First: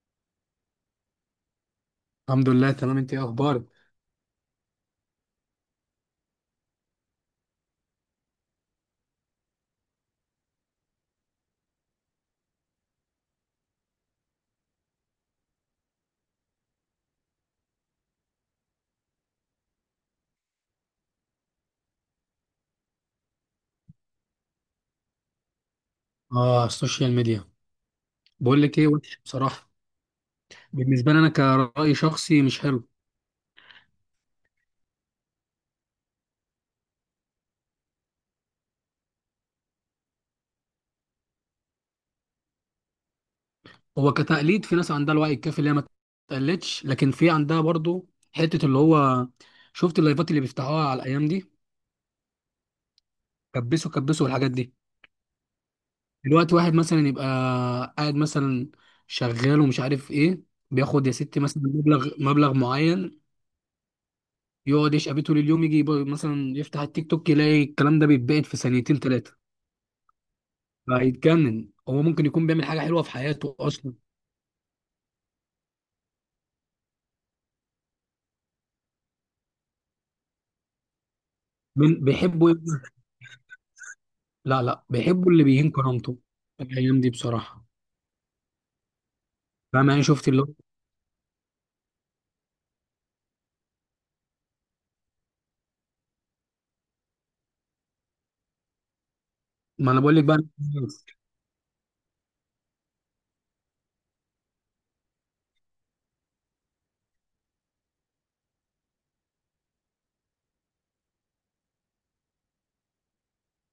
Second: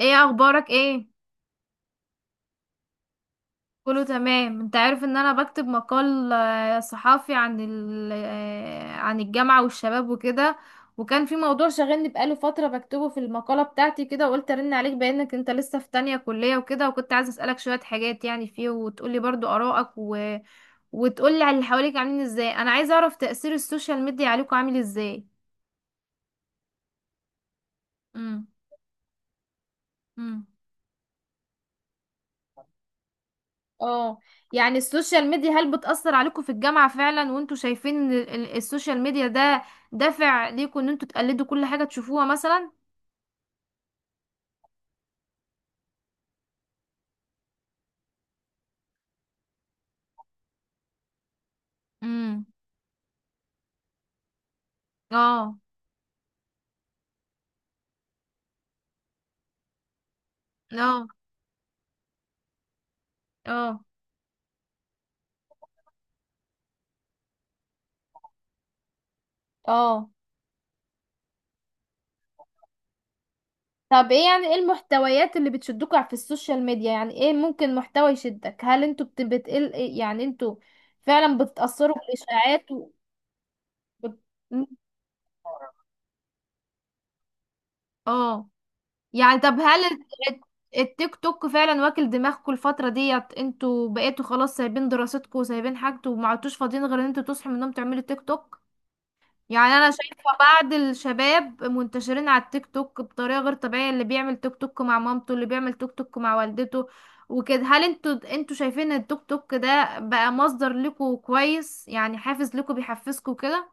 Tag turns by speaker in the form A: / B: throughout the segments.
A: ايه اخبارك ايه؟
B: الحمد لله تمام. انت ايه اخبارك؟
A: كله تمام. انت عارف ان انا بكتب مقال صحافي عن ال... آه، عن الجامعة والشباب وكده، وكان في موضوع شاغلني بقاله فترة بكتبه في المقالة بتاعتي كده، وقلت ارن عليك بانك انت لسه في تانية كلية وكده، وكنت عايزة اسألك شوية حاجات يعني فيه، وتقولي برضو آرائك، وتقولي على اللي حواليك عاملين ازاي. انا عايزة اعرف تأثير السوشيال ميديا عليكم عامل ازاي؟
B: اه، السوشيال ميديا. بقول لك ايه، وحش بصراحه.
A: امم.
B: بالنسبه لي انا كرأي شخصي مش حلو.
A: اه. يعني السوشيال ميديا هل بتأثر عليكم في الجامعة فعلا، وانتوا شايفين ان السوشيال ميديا ده دافع ليكم ان انتوا تقلدوا كل حاجة تشوفوها مثلا؟
B: هو كتقليد في ناس عندها الوعي الكافي اللي هي ما تقلدش، لكن في عندها برضو حته اللي هو شفت اللايفات اللي بيفتحوها على الايام دي.
A: امم.
B: كبسوا الحاجات دي.
A: اه.
B: دلوقتي واحد مثلا يبقى قاعد مثلا شغال ومش عارف ايه، بياخد
A: اه.
B: يا ستي مثلا مبلغ معين،
A: اه.
B: يقعد يشقى بيه طول اليوم، يجي يبقى مثلا يفتح التيك توك يلاقي الكلام ده بيتباعد في ثانيتين ثلاثه،
A: اه.
B: هيتجنن. هو ممكن يكون بيعمل حاجه حلوه في حياته اصلا.
A: طب ايه، يعني ايه المحتويات اللي بتشدكوا في السوشيال ميديا؟ يعني ايه ممكن محتوى يشدك؟ هل انتوا بتقل، يعني انتوا فعلا بتتأثروا
B: من بيحبوا؟
A: بالإشاعات و... بت...
B: لا لا، بيحبوا اللي بيهين كرامته الايام دي بصراحه.
A: اه. يعني طب هل
B: فاهم؟ يعني شفت اللي هو،
A: التيك توك فعلا واكل دماغكم الفترة ديت؟ انتوا بقيتوا خلاص سايبين دراستكم وسايبين حاجتكم، وما عدتوش فاضيين غير ان انتوا تصحوا من النوم تعملوا تيك توك. يعني انا
B: ما انا بقول
A: شايفة
B: لك بقى.
A: بعض الشباب منتشرين على التيك توك بطريقة غير طبيعية، اللي بيعمل تيك توك مع مامته، اللي بيعمل تيك توك مع والدته وكده. هل انتوا شايفين ان التيك توك ده بقى مصدر لكم كويس، يعني حافز لكم بيحفزكم كده؟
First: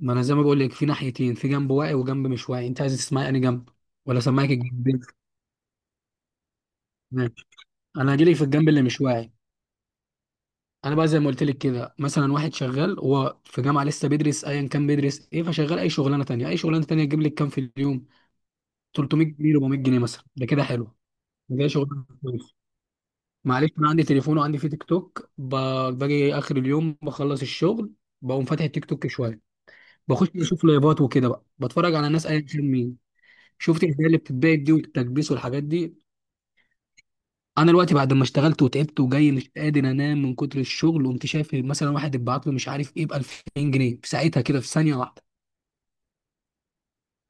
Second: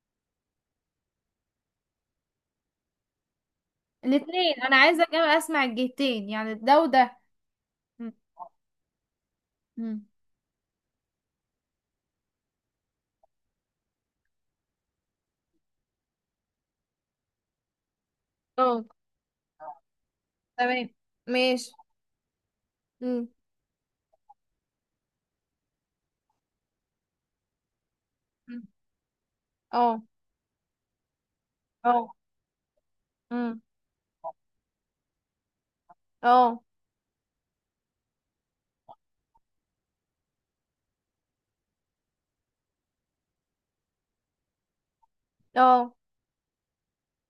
B: ما انا زي ما بقول لك، في ناحيتين، في جنب واعي وجنب مش واعي، انت عايز تسمعي انهي جنب؟ ولا سمعك
A: الاتنين، انا
B: الجنبين؟
A: عايزة أجي اسمع الجهتين، يعني ده وده.
B: ماشي،
A: م-
B: انا هجيلك في الجنب اللي مش واعي.
A: م.
B: انا بقى زي ما قلت لك كده، مثلا واحد شغال، هو في جامعه لسه بيدرس ايا كان بيدرس ايه، فشغال اي شغلانه تانيه، اي شغلانه تانيه تجيب لك كام في اليوم؟ 300 جنيه، 400 جنيه مثلا، ده كده
A: تمام.
B: حلو. ده
A: ماشي.
B: شغلانه.
A: امم.
B: معلش، انا عندي تليفون وعندي فيه تيك توك، باجي اخر اليوم بخلص الشغل، بقوم
A: مم.
B: فاتح التيك توك شويه،
A: اه.
B: بخش اشوف لايفات وكده بقى، بتفرج على
A: اه.
B: ناس ايا كان مين.
A: امم.
B: شفت الهدايا اللي بتتباع دي والتكبيس والحاجات دي،
A: اه.
B: انا دلوقتي بعد ما اشتغلت وتعبت وجاي مش قادر انام من كتر الشغل، قمت شايف مثلا واحد اتبعت له مش عارف ايه ب 2000 جنيه في ساعتها كده في ثانيه واحده،
A: اه.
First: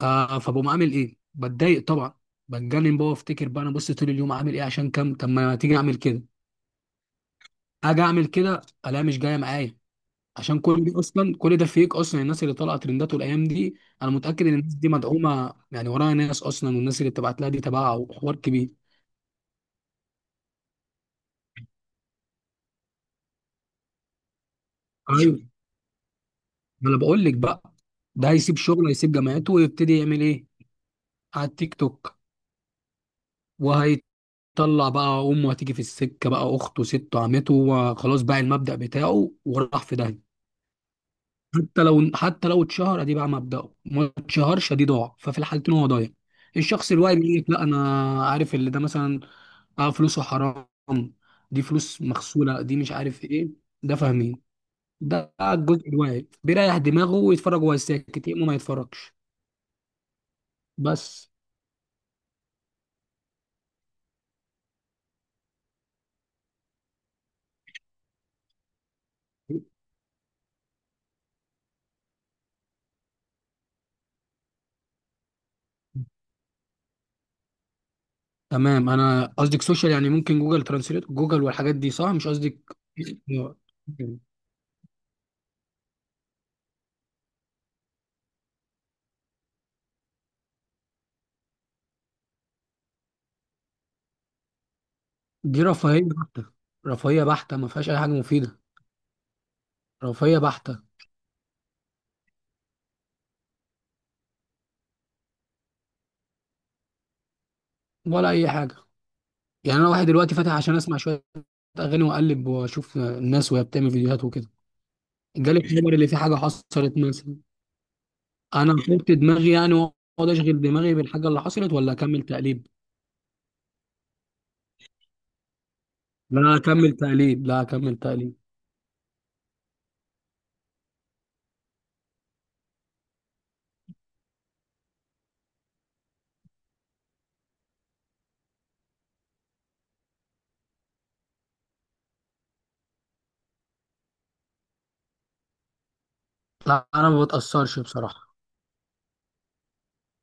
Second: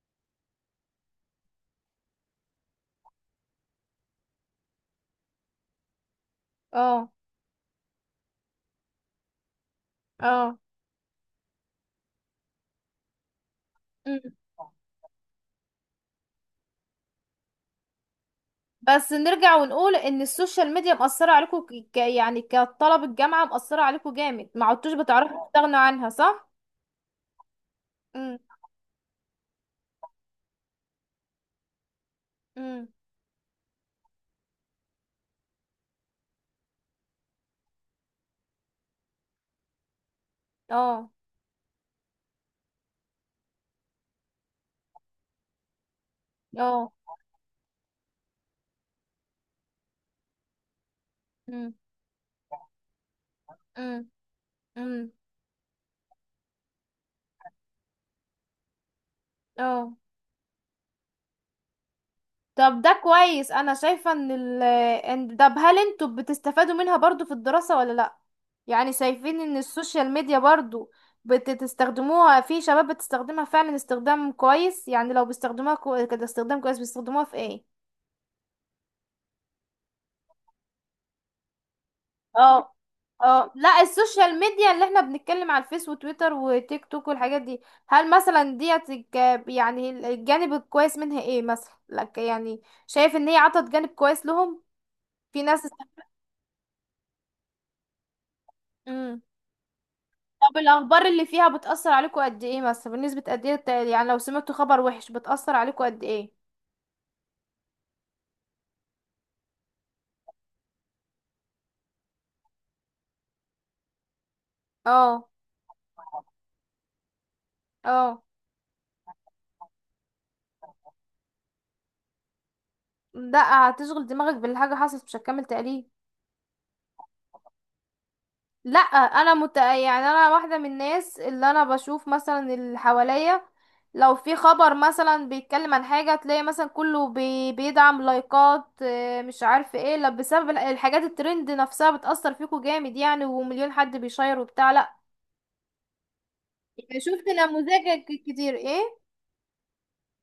B: آه، فبقوم عامل ايه؟ بتضايق طبعا، بتجنن بقى، وافتكر بقى انا بص طول اليوم عامل ايه عشان كام. طب ما تيجي اعمل كده،
A: اه.
B: اجي اعمل كده الاقيها مش جايه معايا.
A: اه.
B: عشان كل دي اصلا، كل ده فيك اصلا. الناس اللي طالعه ترنداته الايام دي انا
A: مم.
B: متاكد ان الناس دي مدعومه، يعني وراها ناس اصلا، والناس اللي بتبعت لها دي تبعها وحوار كبير.
A: بس نرجع ونقول ان السوشيال ميديا مأثرة عليكم يعني كطلب الجامعة مأثرة عليكم جامد، ما عدتوش
B: ايوه،
A: بتعرفوا تستغنوا عنها، صح؟
B: ما انا بقول لك بقى. ده
A: امم.
B: هيسيب شغله، هيسيب جامعته، ويبتدي يعمل ايه على التيك توك.
A: امم.
B: وهيطلع بقى، امه هتيجي في السكه بقى، اخته، سته، عمته، وخلاص بقى المبدا بتاعه وراح في داهيه.
A: اه.
B: حتى لو حتى لو اتشهر ادي بقى مبدأه، ما اتشهرش ادي ضاع، ففي الحالتين هو ضايع.
A: اه.
B: الشخص الواعي بيقول لك لا، انا عارف اللي ده مثلا، اه، فلوسه حرام، دي
A: امم.
B: فلوس مغسولة، دي مش عارف ايه، ده
A: امم.
B: فاهمين.
A: امم.
B: ده الجزء الواعي، بيريح دماغه ويتفرج وهو ساكت، يقوم ما يتفرجش.
A: اه.
B: بس.
A: طب ده كويس، انا شايفة ان طب هل انتوا بتستفادوا منها برضو في الدراسة ولا لا؟ يعني شايفين ان السوشيال ميديا برضو بتستخدموها في شباب بتستخدمها فعلا استخدام كويس؟ يعني لو بيستخدموها كده استخدام كويس، بيستخدموها في ايه؟
B: تمام، انا قصدك سوشيال؟ يعني ممكن جوجل ترانسليت، جوجل، والحاجات دي، صح؟ مش
A: اه.
B: قصدك؟
A: اه. لا، السوشيال ميديا اللي احنا بنتكلم على الفيس وتويتر وتيك توك والحاجات دي. هل مثلا ديت يعني الجانب الكويس منها ايه مثلا لك؟ يعني شايف ان هي عطت جانب كويس لهم، في
B: دي
A: ناس.
B: رفاهية بحتة، رفاهية بحتة، ما فيهاش اي حاجة مفيدة،
A: است...
B: رفاهية
A: طب
B: بحتة،
A: الأخبار اللي فيها بتأثر عليكم قد ايه مثلا؟ بنسبة قد ايه يعني لو سمعتوا خبر وحش بتأثر عليكم قد ايه؟
B: ولا اي حاجة. يعني انا واحد دلوقتي فاتح عشان اسمع شوية اغاني واقلب واشوف الناس وهي بتعمل فيديوهات وكده،
A: اه.
B: جالي خبر اللي فيه حاجة حصلت مثلا.
A: اه.
B: انا فهمت دماغي يعني، واقعد اشغل دماغي بالحاجه اللي حصلت، ولا اكمل تقليب؟
A: لا، هتشغل دماغك بالحاجة حصلت، مش هتكمل تقليل.
B: لا اكمل تقليب، لا اكمل تقليب.
A: لا، انا يعني انا واحدة من الناس اللي انا بشوف مثلا اللي حواليا، لو في خبر مثلا بيتكلم عن حاجة، تلاقي مثلا كله بيدعم لايكات مش عارف ايه، لا بسبب الحاجات الترند نفسها بتأثر فيكم جامد، يعني ومليون حد بيشير وبتاع، لا؟
B: لا،
A: يعني
B: انا ما
A: شفت
B: بتاثرش
A: نموذج
B: بصراحه،
A: كتير ايه.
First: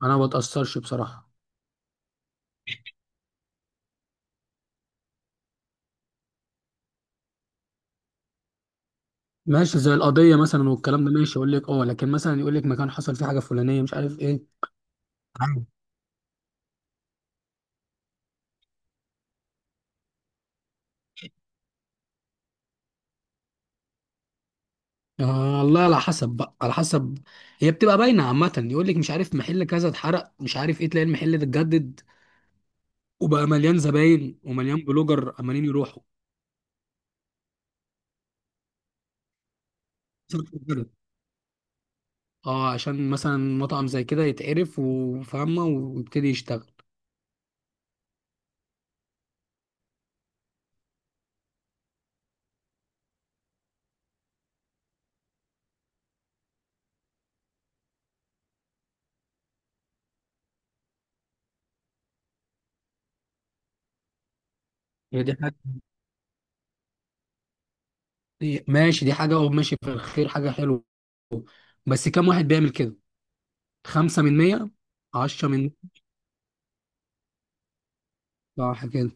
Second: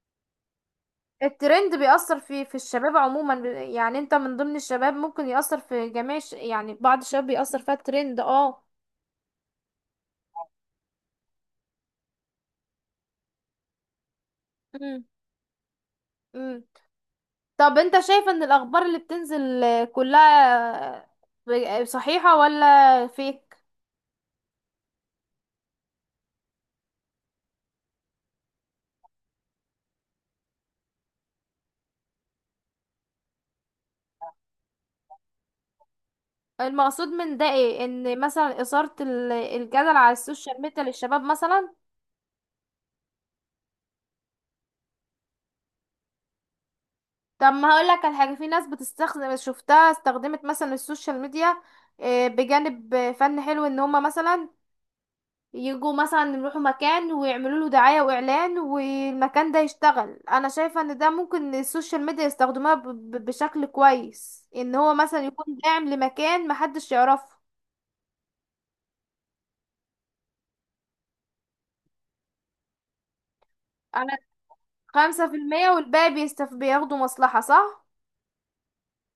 B: انا ما بتاثرش بصراحه.
A: الترند بيأثر في الشباب عموما، يعني انت من ضمن الشباب ممكن يأثر في جميع يعني بعض الشباب بيأثر فيها الترند. اه.
B: ماشي زي القضيه مثلا والكلام ده، ماشي، اقول لك اه، لكن مثلا يقول لك مكان حصل فيه حاجه فلانيه مش عارف ايه،
A: مم.
B: عادي.
A: مم. طب انت شايف ان الأخبار اللي بتنزل كلها صحيحة ولا فيك؟
B: آه، الله، على حسب بقى، على حسب. هي بتبقى باينه عامه، يقول لك مش عارف محل كذا اتحرق مش عارف ايه، تلاقي المحل ده اتجدد، وبقى مليان زباين ومليان بلوجر عمالين يروحوا.
A: المقصود من ده ايه؟ ان مثلا إثارة الجدل على السوشيال ميديا للشباب مثلا.
B: اه، عشان مثلا مطعم زي كده يتعرف وفاهمة، ويبتدي يشتغل.
A: طب ما هقولك على حاجة، في ناس بتستخدم، شفتها استخدمت مثلا السوشيال ميديا بجانب فن حلو، ان هما مثلا يجوا مثلا يروحوا مكان ويعملوا له دعاية واعلان، والمكان ده يشتغل. انا شايفة ان ده ممكن السوشيال ميديا يستخدموها بشكل كويس، ان هو مثلا
B: هي دي حاجة،
A: يكون داعم لمكان محدش يعرفه.
B: ماشي، دي حاجة، اه، ماشي، في الخير حاجة حلوة. بس كم واحد بيعمل كده؟
A: انا،
B: 5%.
A: خمسة في
B: عشرة
A: المية
B: من.
A: والباقي بيستف بياخدوا مصلحة، صح؟
B: صح كده.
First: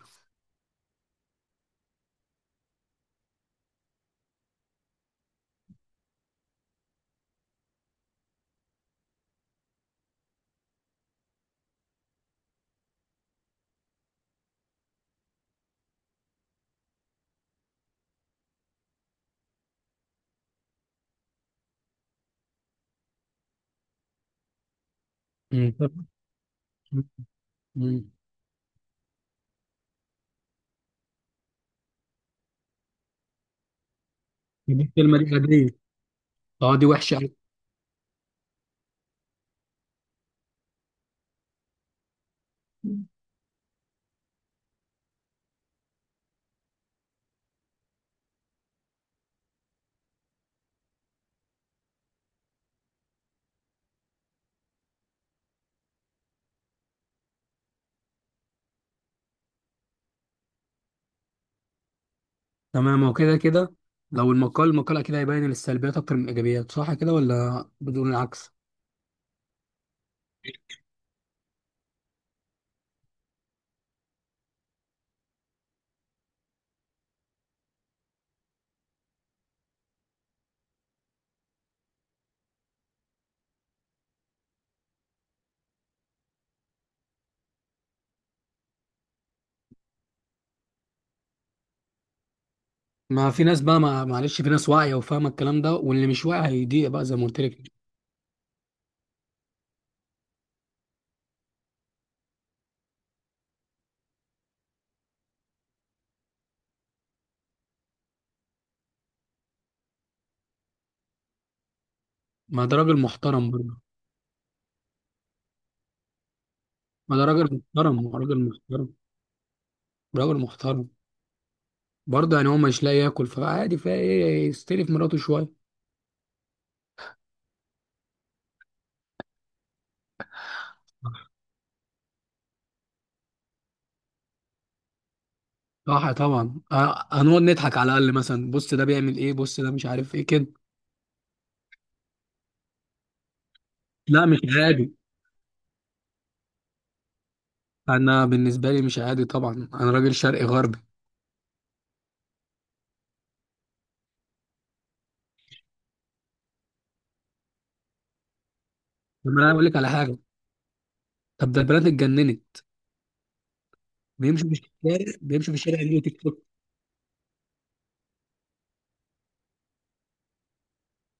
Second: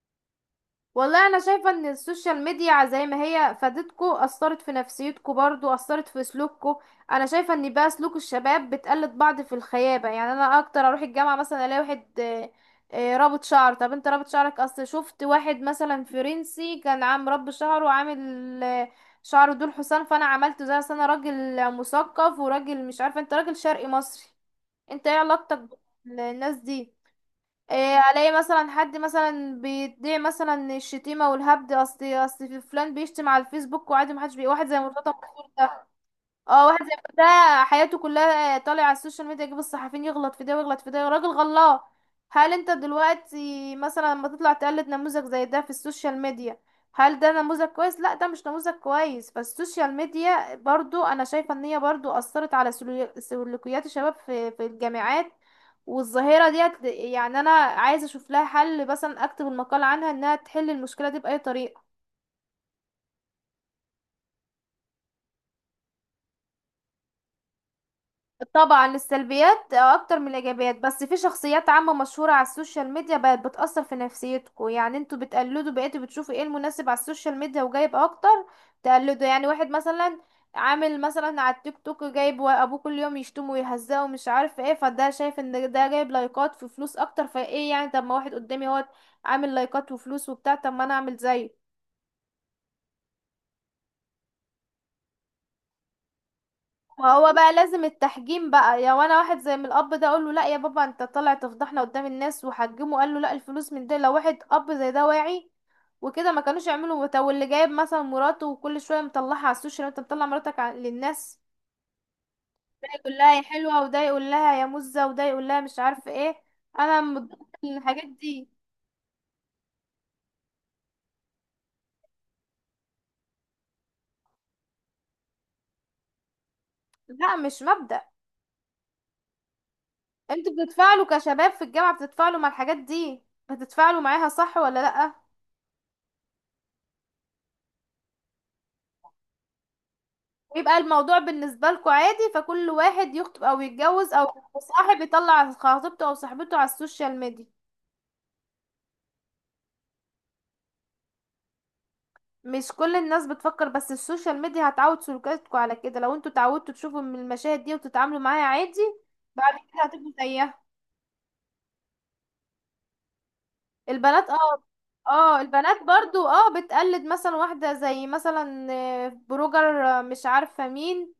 A: والله انا شايفه ان السوشيال ميديا زي ما هي فادتكو، اثرت في نفسيتكو برضو، اثرت في سلوككو. انا شايفه ان بقى سلوك الشباب بتقلد بعض في الخيابه، يعني انا اكتر اروح الجامعه مثلا الاقي واحد رابط شعر. طب انت رابط شعرك؟ اصل شفت واحد مثلا فرنسي كان عام رب شعره وعامل آه، شعره دول حسام، فانا عملته زي، أصل انا راجل مثقف وراجل مش عارفه. انت راجل شرقي مصري، انت ايه علاقتك
B: مم.
A: بالناس دي؟ إيه،
B: مم.
A: الاقي مثلا حد مثلا بيدعي مثلا الشتيمه والهبد، اصل في فلان بيشتم على الفيسبوك وعادي محدش بي، واحد
B: دي
A: زي مرتضى
B: الكلمة دي
A: منصور
B: غبية.
A: ده. اه،
B: اه،
A: واحد
B: دي
A: زي
B: وحشة
A: ما
B: أوي.
A: ده حياته كلها طالع على السوشيال ميديا، يجيب الصحفيين يغلط في ده ويغلط في ده، راجل غلط. هل انت دلوقتي مثلا لما تطلع تقلد نموذج زي ده في السوشيال ميديا، هل ده نموذج كويس؟ لا ده مش نموذج كويس. فالسوشيال ميديا برضو انا شايفة ان هي برضو اثرت على سلوكيات الشباب في الجامعات، والظاهرة ديت يعني انا عايزة اشوف لها حل، مثلا اكتب المقال عنها انها تحل المشكلة دي بأي طريقة.
B: تمام، هو كده كده. لو المقال، المقال أكيد هيبين السلبيات أكتر من الإيجابيات، صح كده ولا بدون العكس؟
A: طبعا السلبيات اكتر من الايجابيات، بس في شخصيات عامة مشهورة على السوشيال ميديا بقت بتأثر في نفسيتكم، يعني انتوا بتقلدوا، بقيتوا بتشوفوا ايه المناسب على السوشيال ميديا وجايب اكتر تقلدوا، يعني واحد مثلا عامل مثلا على التيك توك جايب ابوه كل يوم يشتمه ويهزقه ومش عارف ايه، فده شايف ان ده جايب لايكات في فلوس اكتر، فايه يعني طب ما واحد قدامي هو عامل لايكات وفلوس وبتاع، طب ما انا اعمل زيه.
B: ما في ناس بقى، ما معلش، في ناس واعية وفاهمة الكلام ده، واللي مش واعي هيضيق بقى زي ما
A: وهو
B: قلت
A: بقى
B: لك.
A: لازم التحجيم بقى، يا وانا واحد زي من الاب ده اقول له لا يا بابا انت طالع تفضحنا قدام الناس وحجمه، قال له لا الفلوس من ده. لو واحد اب زي ده واعي وكده ما كانوش يعملوا. طب واللي جايب مثلا مراته وكل شويه مطلعها على السوشيال، انت مطلع مراتك للناس،
B: ما ده
A: ده
B: راجل
A: يقول لها يا
B: محترم برضه،
A: حلوه، وده يقول لها يا مزه، وده يقول لها مش عارفه ايه.
B: ما
A: انا
B: ده
A: ضد
B: راجل محترم،
A: الحاجات
B: هو راجل
A: دي.
B: محترم، راجل محترم، برضه يعني هو مش لاقي ياكل فعادي، فايه يستلف مراته شويه.
A: لا، مش مبدأ. انتوا بتتفاعلوا كشباب في الجامعه، بتتفاعلوا مع الحاجات دي، بتتفاعلوا معاها صح ولا لا؟
B: صح طبعا، آه، هنقعد نضحك على الاقل، مثلا بص ده بيعمل ايه، بص ده مش عارف ايه كده.
A: ويبقى الموضوع بالنسبة لكم عادي، فكل واحد يخطب او يتجوز او
B: لا، مش عادي.
A: صاحب يطلع خطيبته او صاحبته على السوشيال ميديا؟
B: انا بالنسبه لي مش عادي طبعا، انا راجل شرقي غربي.
A: مش كل الناس بتفكر، بس السوشيال ميديا هتعود سلوكاتكم على كده، لو انتوا اتعودتوا تشوفوا من المشاهد دي وتتعاملوا معاها عادي
B: طب انا
A: بعد
B: اقول لك
A: كده
B: على
A: هتبقوا
B: حاجه،
A: زيها.
B: طب ده البنات اتجننت.
A: البنات،
B: بيمشوا في
A: اه.
B: الشارع،
A: اه،
B: بيمشوا في الشارع
A: البنات
B: يعملوا تيك
A: برضو
B: توك.
A: اه، بتقلد مثلا واحدة زي مثلا بلوجر مش عارفة مين،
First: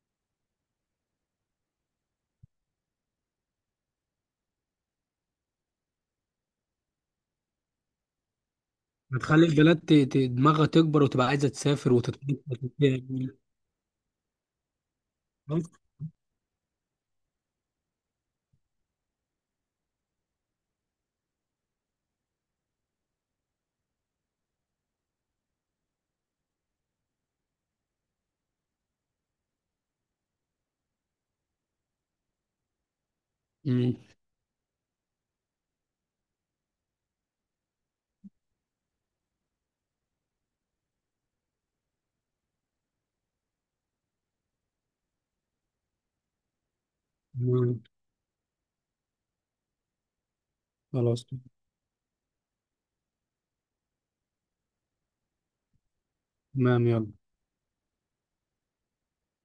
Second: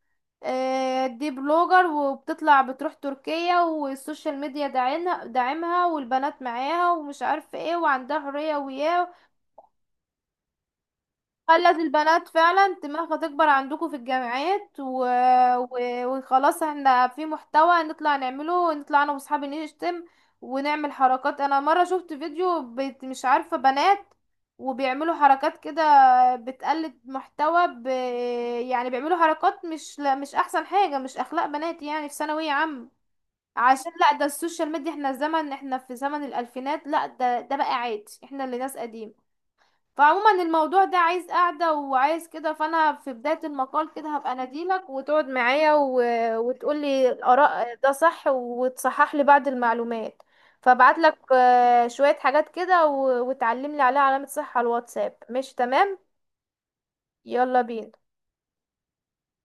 A: دي بلوجر وبتطلع بتروح تركيا، والسوشيال ميديا داعينها داعمها، والبنات معاها ومش عارفة ايه وعندها حرية وياه.
B: هتخلي البنات دماغها تكبر، وتبقى عايزه
A: خلت
B: تسافر
A: البنات
B: وتتنطط
A: فعلا دماغها
B: وتعمل.
A: تكبر عندكم في الجامعات
B: بس.
A: و... وخلاص احنا في محتوى نطلع نعمله، نطلع انا واصحابي نشتم ونعمل حركات. انا مرة شفت فيديو مش عارفة بنات وبيعملوا حركات كده، بتقلد محتوى يعني بيعملوا حركات مش، لا مش احسن حاجة، مش اخلاق بنات يعني في ثانوية عامة. عشان
B: مم.
A: لا ده السوشيال ميديا، احنا زمن، احنا في زمن الالفينات، لا ده ده بقى عادي، احنا اللي ناس قديم. فعموما الموضوع ده عايز قعدة وعايز كده، فأنا في بداية المقال كده هبقى أناديلك، وتقعد معايا وتقولي الآراء
B: مم.
A: ده صح وتصحح لي بعض المعلومات. فابعتلك
B: خلاص،
A: شوية حاجات كده وتعلملي عليها علامة صح على الواتساب، مش تمام؟
B: تمام، يلا.
A: يلا بينا.